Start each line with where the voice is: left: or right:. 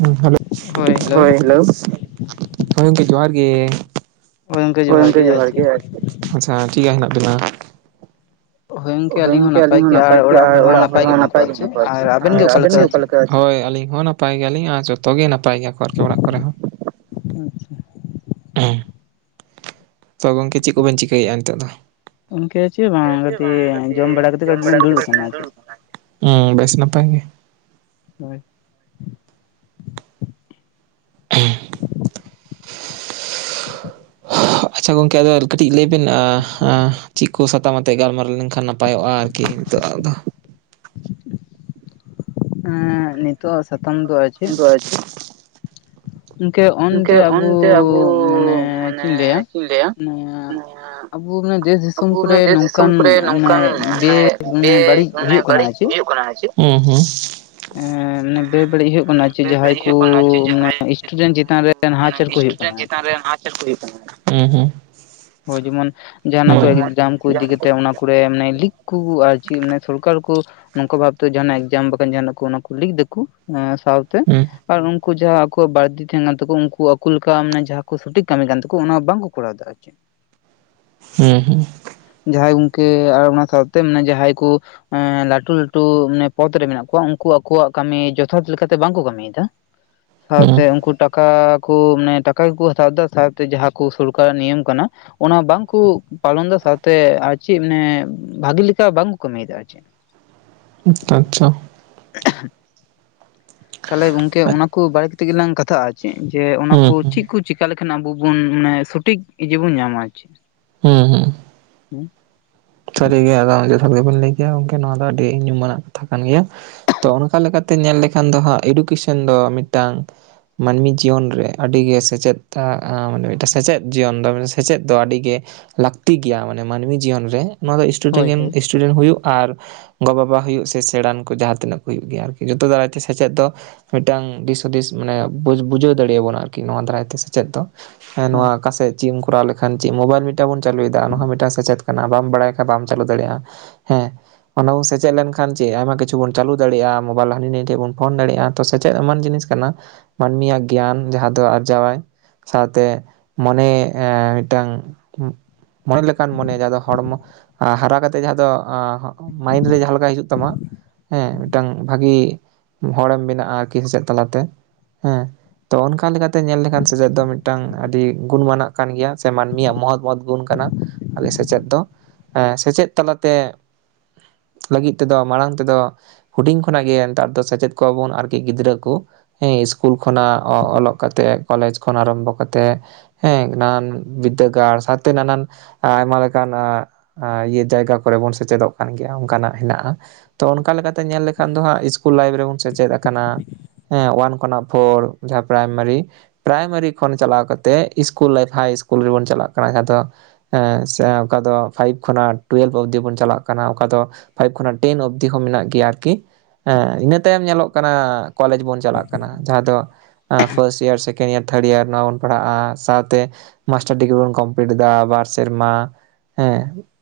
right: ᱦᱩᱸ ᱦᱮᱞᱳ, ᱦᱳᱭ ᱦᱮᱞᱳ, ᱦᱳᱭ ᱜᱚᱝᱠᱮ ᱡᱚᱦᱟᱨ ᱜᱮ᱾ ᱦᱳᱭ ᱜᱚᱝᱠᱮ ᱡᱚᱦᱟᱨ ᱜᱮ ᱟᱨᱠᱤ, ᱟᱪᱪᱷᱟ ᱪᱤᱫᱠᱟ ᱦᱮᱱᱟᱜ ᱵᱤᱱᱟ? ᱦᱳᱭ ᱜᱚᱝᱠᱮ ᱟᱞᱤᱧ ᱦᱚᱸ ᱱᱟᱯᱟᱭ ᱜᱮ ᱟᱨ ᱚᱲᱟᱜ ᱦᱚᱲ ᱦᱚᱸ ᱱᱟᱯᱟᱭ ᱜᱮ ᱦᱮᱱᱟᱜ ᱠᱚᱣᱟ ᱪᱮ, ᱟᱨ ᱟᱵᱮᱱ ᱜᱮ ᱚᱠᱟᱞᱮᱠᱟ? ᱦᱳᱭ ᱟᱹᱞᱤᱧ ᱦᱚᱸ ᱱᱟᱯᱟᱭ ᱜᱮᱭᱟᱞᱤᱧ ᱟᱨ ᱡᱚᱛᱚ ᱜᱮ ᱱᱟᱯᱟᱭ ᱜᱮᱭᱟ ᱠᱚ ᱟᱹᱨᱠᱤ ᱚᱲᱟᱜ ᱠᱚᱨᱮ ᱦᱚᱸ᱾
left: ᱟᱪᱪᱷᱟ᱾
right: [unintelligible] ᱛᱚ ᱜᱚᱝᱠᱮ ᱪᱮᱫ ᱠᱚᱵᱮᱱ ᱪᱤᱠᱟᱹᱭᱮᱫᱼᱟ ᱱᱤᱛᱚᱜ ᱫᱚ? ᱜᱚᱝᱠᱮ ᱪᱮᱫ ᱦᱚᱸ ᱵᱟᱝ ᱠᱟᱹᱴᱤᱡ ᱡᱚᱢ ᱵᱟᱲᱟ ᱠᱟᱛᱮ ᱠᱟᱹᱴᱤᱡ ᱞᱤᱧ ᱫᱩᱲᱩᱵ ᱠᱟᱱᱟ᱾ ᱦᱩᱸ ᱵᱮᱥ ᱱᱟᱯᱟᱭ ᱜᱮ᱾
left: ᱦᱳᱭ᱾
right: [inaudible]
left: [inaudible]
right: ᱟᱪᱪᱷᱟ ᱜᱚᱝᱠᱮ ᱟᱫᱚ ᱠᱟᱹᱴᱤᱡ ᱞᱟᱹᱭᱵᱤᱱ ᱮᱸ ᱮᱸ ᱪᱮᱫ ᱠᱚ ᱥᱟᱛᱟᱢ ᱟᱛᱮᱫ ᱜᱟᱞᱢᱟᱨᱟᱣ ᱞᱮᱱᱠᱷᱟᱱ ᱱᱟᱯᱟᱭᱚᱜᱼᱟ ᱟᱨ ᱠᱤᱱᱛᱩ ᱟᱫᱚ᱾
left: ᱮᱸ ᱱᱤᱛᱚᱜ ᱟᱜ ᱥᱟᱛᱟᱢ ᱫᱚ ᱟᱨ ᱪᱮᱫ?
right: ᱜᱚᱝᱠᱮ ᱚᱱᱛᱮ ᱟᱵᱚ ᱢᱟᱱᱮ ᱪᱮᱫ ᱤᱧ ᱞᱟᱹᱭᱟ?
left: ᱢᱟᱱᱮ
right: ᱱᱤᱭᱟᱹ
left: ᱟᱵᱚ ᱢᱟᱱᱮ ᱫᱮᱥ
right: ᱟᱵᱚ
left: ᱫᱤᱥᱚᱢ
right: ᱚᱱᱟ
left: ᱠᱚᱨᱮ
right: ᱫᱮᱥ ᱫᱤᱥᱚᱢ
left: ᱱᱚᱝᱠᱟᱱ
right: ᱠᱚᱨᱮ
left: ᱢᱟᱱᱮ
right: ᱱᱚᱝᱠᱟᱱ
left: ᱵᱮ
right: ᱢᱟᱱᱮ ᱵᱮ
left: ᱢᱟᱱᱮ ᱵᱟᱹᱲᱤᱡ
right: ᱢᱟᱱᱮ
left: ᱦᱩᱭᱩᱜ ᱠᱟᱱᱟ
right: ᱵᱟᱹᱲᱤᱡ ᱦᱩᱭᱩᱜ ᱠᱟᱱᱟ ᱟᱨ ᱪᱮᱫ᱾ ᱚ ᱦᱩᱸ᱾
left: ᱮ ᱢᱟᱱᱮ ᱵᱮ ᱵᱟᱹᱲᱤᱡ ᱦᱩᱭᱩᱜ
right: ᱢᱟᱱᱮ
left: ᱠᱟᱱᱟ ᱪᱮᱫ
right: ᱵᱮ
left: ᱡᱟᱦᱟᱸᱭ
right: ᱵᱟᱹᱲᱤᱡ
left: ᱠᱚ
right: ᱦᱩᱭᱩᱜ ᱠᱟᱱᱟ ᱪᱮ ᱡᱟᱦᱟᱸᱭ
left: ᱢᱟᱱᱮ
right: ᱫᱤᱠᱩ
left: ᱥᱴᱩᱰᱮᱱᱴ ᱪᱮᱛᱟᱱ ᱨᱮ ᱱᱟᱦᱟᱪᱟᱨ
right: ᱢᱟᱱᱮ
left: ᱠᱚ ᱦᱩᱭᱩᱜ ᱠᱟᱱᱟ
right: ᱥᱴᱩᱰᱮᱱᱴ
left: ᱟᱨ
right: ᱪᱮᱛᱟᱱ
left: ᱪᱮᱫ᱾
right: ᱨᱮ ᱱᱟᱦᱟᱪᱟᱨ ᱦᱩᱸ ᱦᱩᱸ᱾
left: ᱦᱳᱭ ᱡᱮᱢᱚᱱ ᱡᱟᱦᱟᱸᱱᱟᱜ ᱠᱚ
right: ᱚᱠᱚᱭ ᱡᱮᱢᱚᱱ
left: ᱮᱠᱡᱟᱢ ᱠᱚ ᱤᱫᱤ
right: ᱡᱟᱦᱟᱸ
left: ᱠᱟᱛᱮᱜ ᱚᱱᱟ ᱠᱚᱨᱮ ᱟᱱᱮ ᱞᱤᱠ ᱠᱩ ᱟᱨ ᱪᱮᱫ ᱢᱟᱱᱮ ᱥᱚᱨᱠᱟᱨ ᱠᱚ ᱱᱚᱝᱠᱟ ᱵᱷᱟᱵ ᱛᱮᱱᱟᱜ ᱮᱠᱡᱟᱢ ᱵᱟᱠᱷᱟᱱ ᱵᱟᱠᱷᱟᱱ ᱚᱱᱟ ᱠᱚ ᱞᱤᱠ ᱫᱟ ᱠᱚ ᱥᱟᱶᱛᱮ
right: ᱦᱩᱸ
left: ᱟᱨ ᱩ ᱠᱩ ᱡᱟᱦᱟᱸ ᱟᱠᱚᱣᱟᱜ ᱵᱟᱹᱲᱛᱤ ᱛᱟᱦᱮᱱᱟ ᱛᱟᱠᱚ ᱩᱱᱠᱩ ᱟᱠᱚ ᱞᱮᱠᱟ ᱢᱟᱱᱮ ᱡᱟᱦᱟᱸ ᱠᱚ ᱥᱚᱴᱷᱤᱠ ᱠᱟᱹᱢᱤ ᱠᱟᱱ ᱛᱠᱚ ᱚᱱᱟ ᱵᱟᱝ ᱠᱚ ᱠᱚᱨᱟᱣᱟ᱾ [inaudible]
right: ᱦᱮᱸ ᱦᱮᱸ᱾
left: ᱡᱟᱦᱟᱸᱭ ᱜᱚᱢᱠᱮ ᱟᱨ ᱚᱱᱟ ᱥᱟᱶᱛᱮ ᱟᱱᱮ ᱡᱟᱦᱟᱸᱭ ᱠᱚ ᱦᱮᱸ ᱞᱟᱹᱴᱩ ᱞᱟᱹᱴᱩ ᱢᱟᱱᱮ ᱯᱚᱫ ᱨᱮ ᱢᱮᱱᱟᱜ ᱠᱚᱣᱟ, ᱩᱱᱠᱩ ᱟᱠᱚᱣᱟᱜ ᱠᱟᱹᱢᱤ ᱡᱚᱛᱷᱟᱛ ᱞᱮᱠᱟᱛᱮ ᱵᱟᱝ ᱠᱚ ᱠᱟᱹᱢᱤᱭ ᱫᱟ ᱾ [inaudible] ᱥᱟᱶᱛᱮ
right: ᱦᱩᱸ
left: ᱩᱱᱠᱩ ᱴᱟᱠᱟᱠᱩ ᱢᱟᱱᱮ ᱴᱟᱠᱟ ᱜᱮᱠᱚ ᱦᱟᱛᱟᱣ ᱮᱫᱟ, ᱥᱟᱶᱛᱮ ᱡᱟᱦᱟᱸ ᱠᱩ ᱥᱚᱨᱠᱟᱨᱟᱜ ᱱᱤᱭᱚᱢ ᱠᱟᱱᱟ ᱾ ᱚᱱᱟ ᱵᱟᱝ ᱠᱚ ᱯᱟᱞᱚᱱ ᱮᱫᱟ, ᱥᱟᱶᱛᱮ ᱟᱨ ᱪᱮᱫ ᱢᱟᱱᱮ ᱵᱷᱟᱜᱤ ᱞᱮᱠᱟ ᱵᱟᱝ ᱠᱚ ᱠᱟᱹᱢᱤᱭᱮᱫᱟ ᱟᱨ ᱪᱮᱫ ᱾ [inaudible]
right: ᱟᱪᱪᱷᱟ ᱟᱪᱪᱷᱟ ᱾
left: [inaudible] ᱛᱟᱦᱚᱞᱮ ᱜᱚᱢᱠᱮ
right: ᱦᱩᱸ
left: ᱚᱱᱟ ᱠᱚ ᱵᱟᱨᱮ ᱠᱟᱛᱮᱫ ᱜᱮᱞᱟᱝ ᱠᱟᱛᱷᱟᱜᱼᱟ, ᱪᱮᱫ ᱡᱮ ᱚᱱᱟᱠᱚ
right: ᱦᱩᱸ
left: ᱪᱮᱫ ᱪᱮᱠᱚ ᱪᱮᱠᱟ ᱞᱮᱠᱷᱟᱱ ᱟᱵᱚ ᱵᱚᱱ ᱢᱟᱱᱮ ᱥᱚᱴᱷᱤᱠ ᱤᱭᱟᱹ ᱵᱚᱱ ᱧᱟᱢᱟ ᱟᱨ ᱪᱮᱫ ᱾
right: ᱦᱮᱸ ᱦᱩᱸ ᱾ ᱥᱟᱹᱨᱤᱜᱮ ᱟᱫᱚ ᱡᱚᱛᱷᱟᱛ ᱜᱮᱵᱮᱱ ᱞᱟᱹᱭ ᱠᱮᱭᱟ ᱜᱚᱢᱠᱮ ᱱᱚᱣᱟ ᱫᱚ ᱟᱹᱰᱤ ᱧᱩᱢᱟᱱᱟᱜ ᱠᱟᱛᱷᱟ ᱠᱟᱱ ᱜᱮᱭᱟ ᱛᱚ᱾ ᱚᱱᱠᱟ ᱞᱮᱠᱟᱛᱮ ᱧᱮᱞ ᱞᱮᱠᱷᱟᱱ ᱫᱚ ᱦᱟᱜ ᱮᱰᱩᱠᱮᱥᱚᱱ ᱫᱚ ᱢᱤᱫᱴᱟᱝ ᱢᱟᱹᱱᱢᱤ ᱡᱤᱭᱚᱱ ᱨᱮ ᱟᱹᱰᱤᱜᱮ ᱥᱮᱪᱮᱫ ᱢᱟᱱᱮ ᱢᱤᱫᱴᱟᱝ ᱥᱮᱪᱮᱫ ᱡᱤᱭᱚᱱ ᱫᱚ ᱥᱮᱪᱮᱫ ᱫᱚ ᱟᱹᱰᱤᱜᱮ, ᱞᱟᱹᱠᱛᱤ ᱜᱮᱭᱟ᱾ ᱢᱟᱱᱮ ᱢᱟᱹᱱᱢᱤ ᱡᱤᱭᱚᱱ ᱨᱮ ᱱᱚᱣᱟ ᱫᱚ
left: ᱦᱳᱭ ᱦᱳᱭ
right: ᱤᱥᱩᱴᱩᱰᱮᱱᱴ ᱦᱩᱭᱩᱜ ᱟᱨ ᱜᱚ ᱵᱟᱵᱟ ᱦᱩᱭᱩᱜ ᱥᱮᱬᱟᱱ ᱠᱚ, ᱡᱟᱦᱟᱸ ᱛᱤᱱᱟᱹᱜ ᱠᱚ ᱦᱩᱭᱩᱜ ᱜᱮᱭᱟ ᱟᱨᱠᱤ ᱡᱚᱛᱚ ᱫᱟᱨᱟᱭᱛᱮ ᱥᱮᱪᱮᱫ ᱫᱚ, ᱢᱤᱫᱴᱟᱝ ᱫᱤᱥ ᱦᱩᱫᱤᱥ ᱢᱟᱱᱮ ᱵᱚ ᱵᱩᱡᱷᱟᱹᱣ ᱫᱟᱲᱮᱭᱟ ᱵᱚᱱᱟ ᱟᱨᱠᱤ ᱱᱚᱣᱟ ᱫᱟᱨᱟᱭᱛᱮ ᱥᱮᱪᱮᱫ ᱫᱚ ᱾ ᱦᱮᱸ
left: ᱦᱳᱭ
right: ᱱᱚᱣᱟ ᱚᱠᱟᱥᱮᱫ ᱪᱮᱫ ᱮᱢ ᱠᱚᱨᱟᱣ ᱞᱮᱠᱷᱟᱱ ᱪᱮᱫ ᱢᱳᱵᱟᱭᱤᱞ ᱢᱤᱫᱴᱟᱝ ᱵᱚᱱ ᱪᱟᱹᱞᱩᱭᱮᱫᱟ, ᱱᱚᱣᱟ ᱢᱤᱫᱴᱟᱝ ᱥᱮᱪᱮᱫ ᱠᱟᱱᱟ ᱵᱟᱢ ᱵᱟᱲᱟᱭ ᱵᱟᱢ ᱪᱟᱹᱞᱩ ᱫᱟᱲᱮᱭᱟᱜᱼᱟ ᱦᱮᱸ ᱾ ᱚᱱᱟ ᱵᱚᱱ ᱥᱮᱪᱮᱫ ᱞᱮᱱᱠᱷᱟᱱ ᱪᱮᱫ ᱟᱭᱢᱟ ᱠᱤᱪᱩ ᱵᱚᱱ ᱪᱟᱹᱞᱩ ᱫᱟᱲᱭᱟᱜᱼᱟ, ᱢᱳᱵᱟᱭᱤᱞ ᱦᱟᱹᱱᱤ ᱱᱟᱹ ᱴᱷᱮᱡ ᱵᱚᱱ ᱯᱷᱳᱱ ᱫᱟᱲᱮᱭᱟᱜᱼᱟ ᱾ ᱥᱮᱪᱮᱫ ᱮᱢᱟᱱ ᱡᱤᱱᱤᱥ ᱠᱟᱱᱟ, ᱢᱟᱹᱱᱢᱤᱭᱟᱜ ᱜᱮᱭᱟᱱ ᱡᱟᱦᱟᱸ ᱫᱚ ᱟᱨᱡᱟᱣᱟᱭ ᱾ ᱥᱟᱶᱛᱮ ᱢᱚᱱᱮ ᱮ ᱢᱤᱫᱴᱟᱝ ᱢᱚᱱᱮ ᱞᱮᱠᱟᱱ ᱢᱚᱱᱮᱭᱟ ᱡᱮ ᱟᱫᱚ ᱦᱚᱲᱢᱚ ᱦᱟᱨᱟ ᱠᱟᱛᱮ ᱮᱫ, ᱡᱟᱦᱟᱸ ᱫᱚ ᱢᱟᱭᱤᱱᱰ ᱨᱮ ᱡᱟᱦᱟᱸᱮ ᱞᱮᱠᱟ ᱦᱤᱡᱩᱜ ᱛᱟᱢᱟ ᱾ ᱦᱮᱸ ᱢᱤᱫᱴᱟᱝ ᱵᱷᱟᱹᱜᱤ ᱦᱚᱲᱮᱢ ᱢᱮᱱᱟᱜᱼᱟ ᱟᱨᱠᱤ ᱥᱮᱪᱮᱫ ᱛᱟᱞᱟᱛᱮ ᱦᱮᱸ ᱾ ᱛᱚ ᱚᱱᱠᱟ ᱞᱮᱠᱟᱛᱮ ᱧᱮᱞ ᱞᱮᱠᱷᱟᱱ ᱥᱮᱪᱮᱫ ᱫᱚ ᱢᱤᱫᱴᱟᱱ ᱟᱹᱰᱤ ᱜᱩᱱᱢᱟᱱᱟᱜ ᱠᱟᱱ ᱜᱮᱭᱟ ᱥᱮ ᱢᱟᱹᱱᱢᱤᱭᱟᱜ ᱢᱚᱦᱚᱛ ᱢᱚᱦᱚᱛ ᱜᱩᱱ ᱠᱟᱱᱟ ᱾ ᱟᱞᱮ ᱥᱮᱪᱮᱫ ᱫᱚ ᱾ ᱥᱮᱪᱮᱫ ᱛᱟᱞᱟᱛᱮ ᱞᱟᱹᱜᱤᱫ ᱛᱮᱫᱚ ᱢᱟᱲᱟᱝ ᱛᱮ ᱫᱚ, ᱦᱩᱰᱤᱧ ᱠᱷᱚᱱᱟᱜ ᱜᱮ ᱱᱮᱛᱟᱨ ᱫᱚ ᱥᱮᱪᱮᱫ ᱠᱚᱣᱟᱵᱚᱱ ᱟᱨᱠᱤ ᱜᱤᱫᱽᱨᱟᱹ ᱠᱩ ᱾ ᱦᱮᱸ ᱥᱤᱥᱠᱩᱞ ᱠᱷᱚᱱᱟᱜ ᱚᱞᱚᱜ ᱠᱟᱛᱮᱜ ᱠᱚᱞᱮᱡᱽ ᱠᱷᱚᱱᱟᱜ ᱟᱨᱟᱢᱵᱷᱚ ᱠᱟᱛᱮᱜ, ᱦᱮᱸ ᱱᱟᱱᱟᱱ ᱵᱤᱫᱽᱫᱟᱹᱜᱟᱲ ᱥᱟᱶ ᱱᱟᱱᱟᱱ ᱟᱭᱢᱟ ᱞᱮᱠᱟᱱ, ᱤᱭᱟᱹ ᱡᱟᱭᱜᱟ ᱠᱚᱨᱮ ᱵᱚᱱ ᱥᱮᱪᱮᱫᱚᱜ ᱠᱟᱱ ᱜᱮᱭᱟ ᱚᱱᱠᱟᱱᱟᱜ ᱦᱮᱱᱟᱜᱼᱟ ᱾ ᱛᱚ ᱚᱱᱠᱟ ᱞᱮᱠᱟᱛᱮ ᱧᱮᱞ ᱞᱮᱠᱷᱟᱱ ᱫᱚ ᱦᱟᱸᱜ ᱤᱥᱠᱩᱞ ᱞᱟᱭᱤᱯᱷ ᱨᱮᱵᱚᱱ ᱥᱮᱪᱮᱫ ᱟᱠᱟᱱᱟ ᱾ ᱦᱮᱸ ᱳᱣᱟᱨ ᱠᱷᱚᱱᱟᱜ ᱯᱷᱳᱨ ᱡᱟᱦᱟᱸ ᱯᱨᱟᱭᱢᱟᱨᱤ ᱾ ᱯᱨᱟᱭᱢᱟᱨᱤ ᱠᱷᱚᱱ ᱪᱟᱞᱟᱣ ᱠᱟᱛᱮᱫ ᱤᱥᱠᱩᱞ ᱞᱟᱭᱤᱯᱷ ᱦᱟᱭ ᱤᱥᱠᱩᱞ ᱨᱮᱵᱚᱱ ᱪᱟᱞᱟᱜ ᱠᱟᱱᱟ ᱾ ᱡᱟᱦᱟᱸ ᱫᱚ ᱦᱮᱸ ᱥᱮ ᱚᱠᱟ ᱫᱚ ᱯᱷᱟᱭᱤᱵᱽ ᱠᱷᱚᱱᱟᱜ ᱴᱩᱭᱮᱞᱵᱷ ᱚᱵᱫᱤ ᱵᱚᱱ ᱪᱟᱞᱟᱜ ᱠᱟᱱᱟ, ᱚᱠᱟ ᱫᱚ ᱯᱷᱟᱭᱤᱵᱽ ᱠᱷᱚᱱᱟᱜ ᱴᱮᱱ ᱚᱵᱫᱤ ᱦᱚᱸ ᱢᱮᱱᱟᱜ ᱜᱮᱭᱟ ᱟᱨᱠᱤ ᱾ ᱦᱚᱸ ᱤᱱᱟᱹ ᱛᱟᱭᱚᱢ ᱧᱮᱞᱚᱜ ᱠᱟᱱᱟ ᱠᱚᱞᱮᱡᱽ ᱵᱚᱱ ᱪᱟᱞᱟᱜ ᱠᱟᱱᱟ ᱾ ᱡᱟᱦᱟᱸ ᱫᱚ first year second year third year ᱱᱚᱣᱟ ᱵᱚᱱ ᱯᱟᱲᱦᱟᱜᱼᱟ, ᱥᱟᱶᱛᱮ ᱢᱟᱥᱴᱟᱨ ᱰᱤᱜᱽᱨᱤ ᱵᱚᱱ ᱠᱚᱢᱯᱞᱤᱴ ᱮᱫᱟ ᱵᱟᱨ ᱥᱮᱨᱢᱟ ᱾ ᱦᱮᱸ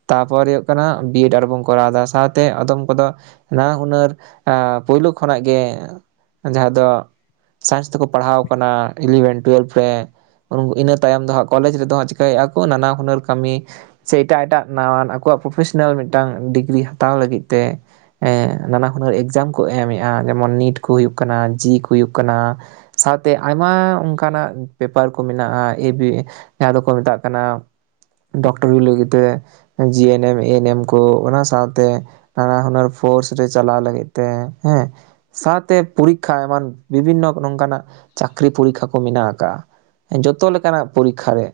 right: ᱛᱟᱯᱚᱨ ᱦᱩᱭᱩᱜ ᱠᱟᱱᱟ ᱵᱤ ᱮᱰ ᱟᱨᱵᱚᱱ ᱠᱚᱨᱟᱣᱫᱟ ᱥᱟᱶᱛᱮ ᱟᱫᱚᱢ ᱠᱚ ᱫᱚ, ᱱᱟᱱᱟ ᱦᱩᱱᱟᱹᱨ ᱯᱳᱭᱞᱳ ᱠᱷᱚᱱᱟᱜ ᱜᱮ ᱡᱟᱦᱟᱸ ᱫᱚ, ᱥᱟᱭᱮᱱᱥ ᱛᱮᱠᱚ ᱯᱟᱲᱦᱟᱣ ᱠᱟᱱᱟ ᱤᱞᱤᱵᱷᱮᱱ ᱴᱩᱭᱮᱞᱵᱷ ᱨᱮ ᱾ ᱤᱱᱟᱹ ᱛᱟᱭᱚᱢ ᱫᱚ ᱦᱟᱸᱜ ᱠᱚᱞᱮᱡᱽ ᱨᱮᱫᱚ ᱦᱟᱸᱜ ᱪᱤᱠᱟᱹᱭᱮᱫᱼᱟ ᱠᱚ ᱱᱟᱱᱟ ᱦᱩᱱᱟᱹᱨ ᱠᱟᱹᱢᱤ, ᱥᱮ ᱮᱴᱟᱜ ᱮᱴᱟᱜ ᱱᱟᱣᱟᱱ ᱟᱠᱚᱣᱟᱜ ᱯᱨᱚᱯᱷᱮᱥᱚᱱᱟᱞ ᱢᱤᱫᱴᱟᱱ ᱰᱤᱜᱽᱨᱤ ᱦᱟᱛᱟᱣ ᱞᱟᱹᱜᱤᱫ ᱛᱮ, ᱦᱮᱸ ᱱᱟᱱᱟ ᱦᱩᱱᱟᱹᱨ ᱮᱠᱡᱟᱢ ᱠᱚ ᱮᱢᱮᱜᱼᱟ ᱡᱮᱢᱚᱱ ᱱᱤᱴ ᱠᱚ ᱦᱩᱭᱩᱜ ᱠᱟᱱᱟ ᱡᱤ ᱠᱚ ᱦᱩᱭᱩᱜ ᱠᱟᱱᱟ ᱾ ᱥᱟᱶᱛᱮ ᱟᱭᱢᱟ ᱚᱝᱠᱟᱱᱟᱜ ᱯᱮᱯᱟᱨ ᱠᱚ ᱢᱮᱱᱟᱜᱼᱟ ᱮᱵᱤ ᱡᱟᱦᱟᱸ ᱫᱚᱠᱚ ᱢᱮᱛᱟᱜ ᱠᱟᱱᱟ ᱴᱩᱨᱤ ᱞᱟᱹᱜᱤᱫ ᱛᱮ ᱡᱤ ᱮᱱ ᱮᱢ ᱮᱱ ᱮᱢ ᱠᱚ ᱚᱱᱟ ᱥᱟᱶᱛᱮ ᱱᱟᱱᱟᱦᱩᱱᱟᱹᱨ ᱯᱷᱳᱨᱥ ᱨᱮ ᱪᱟᱞᱟᱣ ᱞᱟᱹᱜᱤᱫ ᱛᱮ ᱦᱮᱸ, ᱥᱟᱶᱛᱮ ᱯᱚᱨᱤᱠᱠᱷᱟ ᱮᱢᱟᱱ ᱵᱤᱵᱷᱤᱱᱱᱚ ᱱᱚᱝᱠᱟᱱᱟᱜ ᱪᱟᱠᱨᱤ ᱯᱚᱨᱤᱠᱠᱷᱟ ᱠᱚ ᱢᱤᱱᱟᱜ ᱠᱟᱜᱼᱟ᱾ ᱡᱚᱛᱚ ᱞᱮᱠᱟᱱᱟᱜ ᱯᱚᱨᱤᱠᱠᱷᱟ ᱨᱮ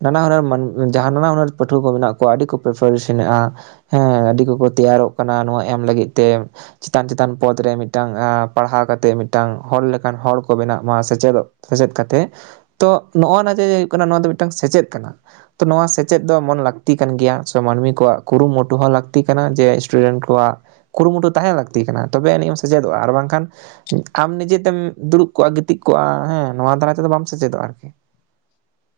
right: ᱱᱟᱱᱟ ᱦᱩᱱᱟᱹᱨ ᱡᱟᱦᱟ ᱱᱟᱱᱟ ᱦᱩᱱᱟᱹᱨ ᱯᱟᱹᱴᱷᱩᱣᱟᱹ ᱠᱚ ᱢᱮᱱᱟᱜ ᱠᱚᱣᱟ, ᱟᱹᱰᱤ ᱠᱚ ᱯᱨᱤᱯᱟᱨᱮᱥᱚᱱᱮᱫᱼᱟ᱾ ᱦᱮᱸ ᱟᱹᱰᱤ ᱠᱚᱠᱚ ᱛᱮᱭᱟᱨᱚᱜ ᱠᱟᱱᱟ ᱱᱚᱣᱟ ᱮᱢ ᱞᱟᱹᱜᱤᱫ ᱛᱮ᱾ ᱪᱤᱛᱟᱱ ᱪᱤᱛᱟᱱ ᱯᱚᱫ ᱨᱮ ᱢᱤᱫᱴᱟᱝ ᱯᱟᱲᱦᱟᱣ ᱠᱟᱛᱮᱜ ᱢᱤᱫᱴᱟᱝ ᱦᱚᱲ ᱞᱮᱠᱟᱱ ᱦᱚᱲ ᱠᱚ ᱵᱮᱱᱟᱜ ᱢᱟ, ᱥᱮᱪᱮᱫᱚᱜ ᱥᱮᱪᱮᱫ ᱠᱟᱛᱮᱜ ᱛᱚ ᱱᱚᱜᱼᱱᱟ ᱡᱮ ᱦᱩᱭᱩᱜ ᱠᱟᱱᱟ ᱱᱚᱣᱟ ᱫᱚ ᱢᱤᱫᱴᱟᱝ ᱥᱮᱪᱮᱫ ᱠᱟᱱᱟ, ᱛᱚ ᱱᱚᱣᱟ ᱥᱮᱪᱮᱫ ᱫᱚ ᱢᱚᱱ ᱞᱟᱹᱠᱛᱤ ᱠᱟᱱ ᱜᱮᱭᱟ ᱥᱮ ᱢᱟᱹᱱᱢᱤ ᱠᱚᱣᱟᱜ ᱠᱩᱨᱩᱢᱩᱴᱩ ᱦᱚᱸ ᱞᱟᱹᱠᱛᱤ ᱠᱟᱱᱟ, ᱡᱮ ᱥᱴᱩᱰᱮᱱᱴ ᱠᱚᱣᱟᱜ ᱠᱩᱨᱩᱢᱩᱴᱩ ᱛᱟᱦᱮᱸ ᱞᱟᱹᱠᱛᱤ ᱠᱟᱱᱟ ᱛᱚᱵᱮ ᱟᱹᱱᱤᱡᱢ ᱥᱮᱪᱮᱫᱚᱜᱼᱟ, ᱟᱨ ᱵᱟᱝᱠᱷᱟᱱ ᱟᱢ ᱱᱤᱡᱮᱛᱮᱢ ᱫᱩᱲᱩᱵ ᱠᱚᱜᱼᱟ ᱜᱤᱛᱤᱡ ᱠᱚᱜᱼᱟ ᱦᱮᱸ ᱱᱚᱣᱟ ᱫᱟᱨᱟᱭ ᱛᱮᱫᱚ ᱵᱟᱢ ᱥᱮᱪᱮᱫᱚᱜᱼᱟ ᱟᱨᱠᱤ᱾
left: [unintelligible]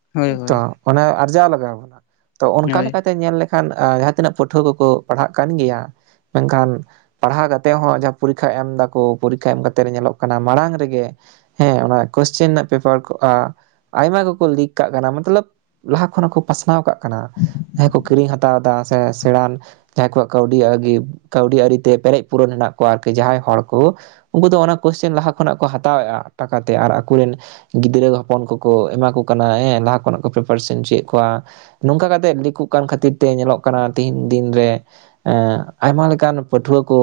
right: ᱛᱚ
left: ᱦᱳᱭ
right: ᱚᱱᱮ ᱟᱨᱡᱟᱣ ᱞᱟᱜᱟᱣ ᱵᱚᱱᱟ ᱛᱚ ᱚᱱᱠᱟ
left: ᱦᱳᱭ
right: ᱞᱮᱠᱟᱛᱮ ᱧᱮᱞ ᱞᱮ ᱠᱷᱟᱱ ᱟᱸ ᱡᱟᱦᱟᱸ ᱛᱤᱱᱟᱹᱜ ᱯᱟᱹᱴᱷᱩᱣᱟᱹ ᱠᱚᱠᱚ ᱯᱟᱲᱦᱟᱜ ᱠᱟᱱ ᱜᱮᱭᱟ ᱢᱮᱱᱠᱷᱟᱱ ᱯᱟᱲᱦᱟᱣ ᱠᱟᱛᱮ ᱦᱚᱸ ᱡᱟᱦᱟᱸ ᱯᱚᱨᱤᱠᱠᱷᱟ ᱮᱢ ᱫᱟᱠᱚ ᱯᱚᱨᱤᱠᱠᱷᱟ ᱮᱢ ᱠᱟᱛᱮᱜ ᱧᱮᱞᱚᱜ ᱠᱟᱱᱟ ᱢᱟᱲᱟᱝ ᱨᱮᱜᱮ ᱦᱮᱸ ᱚᱱᱟ ᱠᱚᱥᱪᱮᱱ ᱨᱮᱱᱟᱜ ᱯᱮᱯᱟᱨ ᱠᱚ ᱟ ᱟᱭᱢᱟ ᱜᱮᱠᱚ ᱞᱤᱠ ᱠᱟᱜ ᱠᱟᱱᱟ ᱢᱚᱛᱞᱚᱵ ᱞᱟᱦᱟ ᱠᱷᱚᱱᱚ ᱦᱚᱸ ᱠᱚ ᱯᱟᱥᱱᱟᱣ ᱠᱟᱜ ᱠᱟᱱᱟ, ᱡᱟᱦᱟᱸᱭ ᱠᱚ ᱠᱤᱨᱤᱧ ᱦᱟᱛᱟᱣ ᱫᱟ ᱥᱮ ᱥᱮᱬᱟᱱ ᱡᱟᱦᱟᱸᱭ ᱠᱚᱣᱟᱜ ᱠᱟᱹᱣᱤ ᱟᱣᱜᱤ ᱠᱟᱹᱣᱰᱤ ᱟᱹᱨᱤᱛᱮ ᱯᱮᱨᱮᱡ ᱯᱩᱨᱚᱱ ᱦᱮᱱᱟ ᱠᱚᱣᱟ ᱟᱨᱠᱤ ᱡᱟᱦᱟᱸᱭ ᱦᱚᱲ ᱠᱚ, ᱩᱝᱠᱩ ᱫᱚ ᱚᱱᱟ ᱠᱚᱥᱪᱮᱱ ᱞᱟᱦᱟ ᱠᱷᱚᱱᱟᱜ ᱠᱚ ᱦᱟᱛᱟᱣᱮᱫᱼᱟ ᱴᱟᱠᱟᱛᱮ ᱟᱨ ᱟᱠᱩᱨᱮᱱ ᱜᱤᱫᱽᱨᱟᱹ ᱦᱚᱯᱚᱱ ᱠᱚᱠᱚ ᱮᱢᱟ ᱠᱚ ᱠᱟᱱᱟ ᱦᱮᱸ ᱞᱟᱦᱟ ᱠᱷᱚᱱᱟᱜ ᱠᱚ ᱯᱨᱤᱯᱟᱨᱮᱥᱮᱱ ᱦᱚᱪᱚᱭᱮᱫ ᱠᱚᱣᱟ᱾ ᱱᱚᱝᱠᱟ ᱠᱟᱛᱮᱜ ᱞᱤᱠᱚᱜ ᱠᱟᱱ ᱠᱷᱟᱹᱛᱤᱨ ᱛᱮ ᱧᱮᱞᱚᱜ ᱠᱟᱱᱟ ᱛᱮᱦᱤᱧ ᱫᱤᱱ ᱨᱮ ᱮᱸᱜ ᱟᱭᱢᱟ ᱞᱮᱠᱟᱱ ᱯᱟᱹᱴᱷᱩᱣᱟᱹ ᱠᱚ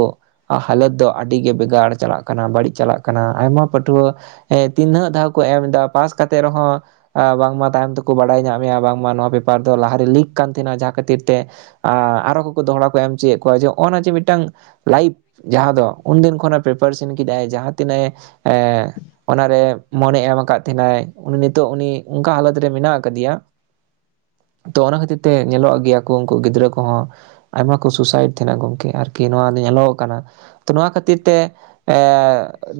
right: ᱦᱟᱞᱚᱛ ᱫᱚ ᱟᱹᱰᱤᱜᱮ ᱵᱷᱮᱜᱟᱨ ᱪᱟᱞᱟᱜ ᱠᱟᱱᱟ ᱵᱟᱹᱲᱤᱡ ᱪᱟᱞᱟᱜ ᱠᱟᱱᱟ ᱟᱭᱢᱟ ᱯᱟᱹᱴᱷᱩᱣᱟᱹ ᱮᱸ ᱛᱤᱱᱟᱹᱜ ᱫᱷᱟᱣ ᱠᱚ ᱮᱢᱫᱟ ᱯᱟᱥ ᱠᱟᱛᱮᱜ ᱨᱮᱦᱚᱸ ᱟ ᱵᱟᱝᱢᱟ ᱛᱟᱭᱚᱢ ᱛᱮᱠᱚ ᱵᱟᱲᱟᱭ ᱧᱟᱢ ᱮᱭᱟ ᱵᱟᱝᱢᱟ ᱱᱚᱣᱟ ᱯᱮᱯᱟᱨ ᱫᱚ ᱞᱟᱦᱟᱨᱮ ᱞᱤᱠ ᱠᱟᱱ ᱛᱟᱦᱮᱱᱟ, ᱡᱟᱦᱟᱸ ᱠᱷᱟᱹᱛᱤᱨ ᱛᱮ ᱟ ᱟᱨᱚ ᱠᱚᱠᱚ ᱫᱚᱦᱲᱟ ᱠᱚ ᱮᱢ ᱦᱚᱪᱚᱭᱮᱫ ᱠᱚᱣᱟ ᱡᱮ ᱱᱚᱜᱼᱱᱟ ᱡᱮ ᱢᱤᱫᱴᱟᱝ ᱞᱟᱭᱤᱯᱷ ᱡᱟᱦᱟᱸ ᱫᱚ ᱩᱱᱫᱤᱱ ᱠᱷᱚᱱᱮ ᱯᱨᱤᱯᱟᱨᱮᱥᱟᱱ ᱠᱮᱫᱟᱭ ᱡᱟᱦᱟᱸ ᱛᱤᱱᱟᱹᱜ ᱮᱸ ᱚᱱᱟᱨᱮ ᱢᱚᱱᱮ ᱮᱢ ᱠᱟᱫ ᱛᱟᱦᱮᱸᱱᱟᱭ ᱩᱱᱤ ᱱᱤᱛᱚᱜ ᱩᱱᱤ ᱚᱝᱠᱟ ᱦᱟᱞᱚᱛ ᱨᱮ ᱢᱮᱱᱟᱜ ᱠᱟᱫᱮᱭᱟ ᱛᱚ ᱚᱱᱟ ᱠᱷᱟᱹᱛᱤᱨ ᱛᱮ ᱧᱮᱞᱚᱜ ᱜᱮᱭᱟ ᱠᱚ ᱩᱝᱠᱩ ᱜᱤᱫᱽᱨᱟᱹ ᱠᱚᱦᱚᱸ ᱟᱭᱢᱟ ᱠᱚ ᱥᱩᱭᱥᱟᱭᱤᱰ ᱛᱟᱦᱮᱸᱱᱟ ᱜᱚᱢᱠᱮ ᱟᱨᱠᱤ ᱱᱚᱣᱟ ᱫᱚ ᱧᱮᱞᱚᱜ ᱠᱟᱱᱟ ᱛᱚ ᱱᱚᱣᱟ ᱠᱷᱟᱹᱛᱤᱨ ᱛᱮ ᱮᱸ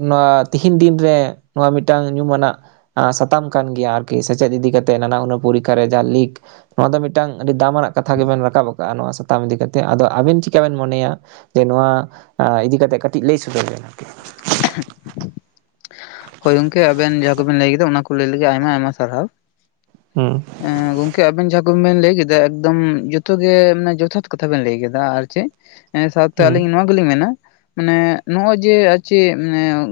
right: ᱱᱚᱣᱟ ᱛᱮᱦᱤᱧ ᱫᱤᱱᱨᱮ ᱱᱚᱣᱟ ᱢᱤᱫᱴᱟᱝ ᱧᱩᱢᱟᱱᱟᱜ ᱟᱸ ᱥᱟᱛᱟᱢ ᱠᱟᱱ ᱜᱮᱭᱟ ᱟᱨᱠᱤ ᱥᱮᱪᱮᱫ ᱤᱫᱤ ᱠᱟᱛᱮᱜ ᱱᱟᱱᱟ ᱦᱩᱱᱟᱹ ᱯᱚᱨᱤᱠᱠᱷᱟ ᱨᱮ ᱡᱟᱦᱟᱸ ᱞᱤᱠ ᱱᱚᱣᱟ ᱫᱚ ᱢᱤᱫᱴᱟᱱ ᱟᱹᱰᱤ ᱫᱟᱢᱟᱱᱟᱜ ᱠᱟᱛᱷᱟ ᱜᱮᱵᱮᱱ ᱨᱟᱠᱟᱵ ᱠᱟᱜᱼᱟ ᱱᱚᱣᱟ ᱥᱟᱛᱟᱢ ᱤᱫᱤ ᱠᱟ ᱠᱟᱛᱮᱫ ᱟᱫᱚ ᱟᱵᱤᱱ ᱪᱤᱠᱟ ᱵᱮᱱ ᱢᱚᱱᱮᱭᱟ ᱡᱮ ᱱᱚᱣᱟ ᱤᱫᱤ ᱠᱟᱛᱮᱜ ᱠᱟᱹᱴᱤᱡ ᱞᱟᱹᱭ ᱥᱚᱫᱚᱨ ᱵᱮᱱ ᱟᱨᱠᱤ᱾
left: [unintelligible] ᱦᱳᱭ ᱜᱚᱝᱠᱮ ᱟᱵᱮᱱ ᱡᱟᱦᱟᱸ ᱠᱚᱵᱮᱱ ᱞᱟᱹᱭ ᱠᱮᱫᱟ ᱚᱱᱟᱠᱩ ᱞᱟᱹᱭ ᱞᱟᱹᱜᱤᱫ ᱟᱭᱢᱟ ᱟᱭᱢᱟ ᱥᱟᱨᱦᱟᱣ,
right: ᱦᱩᱸ᱾
left: ᱦᱮᱸ ᱜᱚᱝᱠᱮ ᱟᱵᱮᱱ ᱡᱟᱦᱟᱸ ᱠᱚᱵᱮᱱ ᱞᱟᱹᱭ ᱠᱮᱫᱟ ᱮᱠᱫᱚᱢ ᱡᱷᱚᱛᱚ ᱜᱮ ᱡᱚᱛᱷᱟᱛ ᱠᱟᱛᱷᱟ ᱵᱮᱱ ᱞᱟᱹᱭ ᱠᱮᱫᱟ, ᱟᱨ ᱪᱮᱫ ᱮᱸ ᱥᱟᱶᱛᱮ
right: ᱦᱩᱸ
left: ᱟᱹᱞᱤᱧ ᱱᱚᱣᱟ ᱜᱮᱞᱤᱧ ᱢᱮᱱᱟ ᱢᱟᱱᱮ ᱱᱚᱜᱼᱚᱭ ᱡᱮ ᱟᱨ ᱪᱮᱫ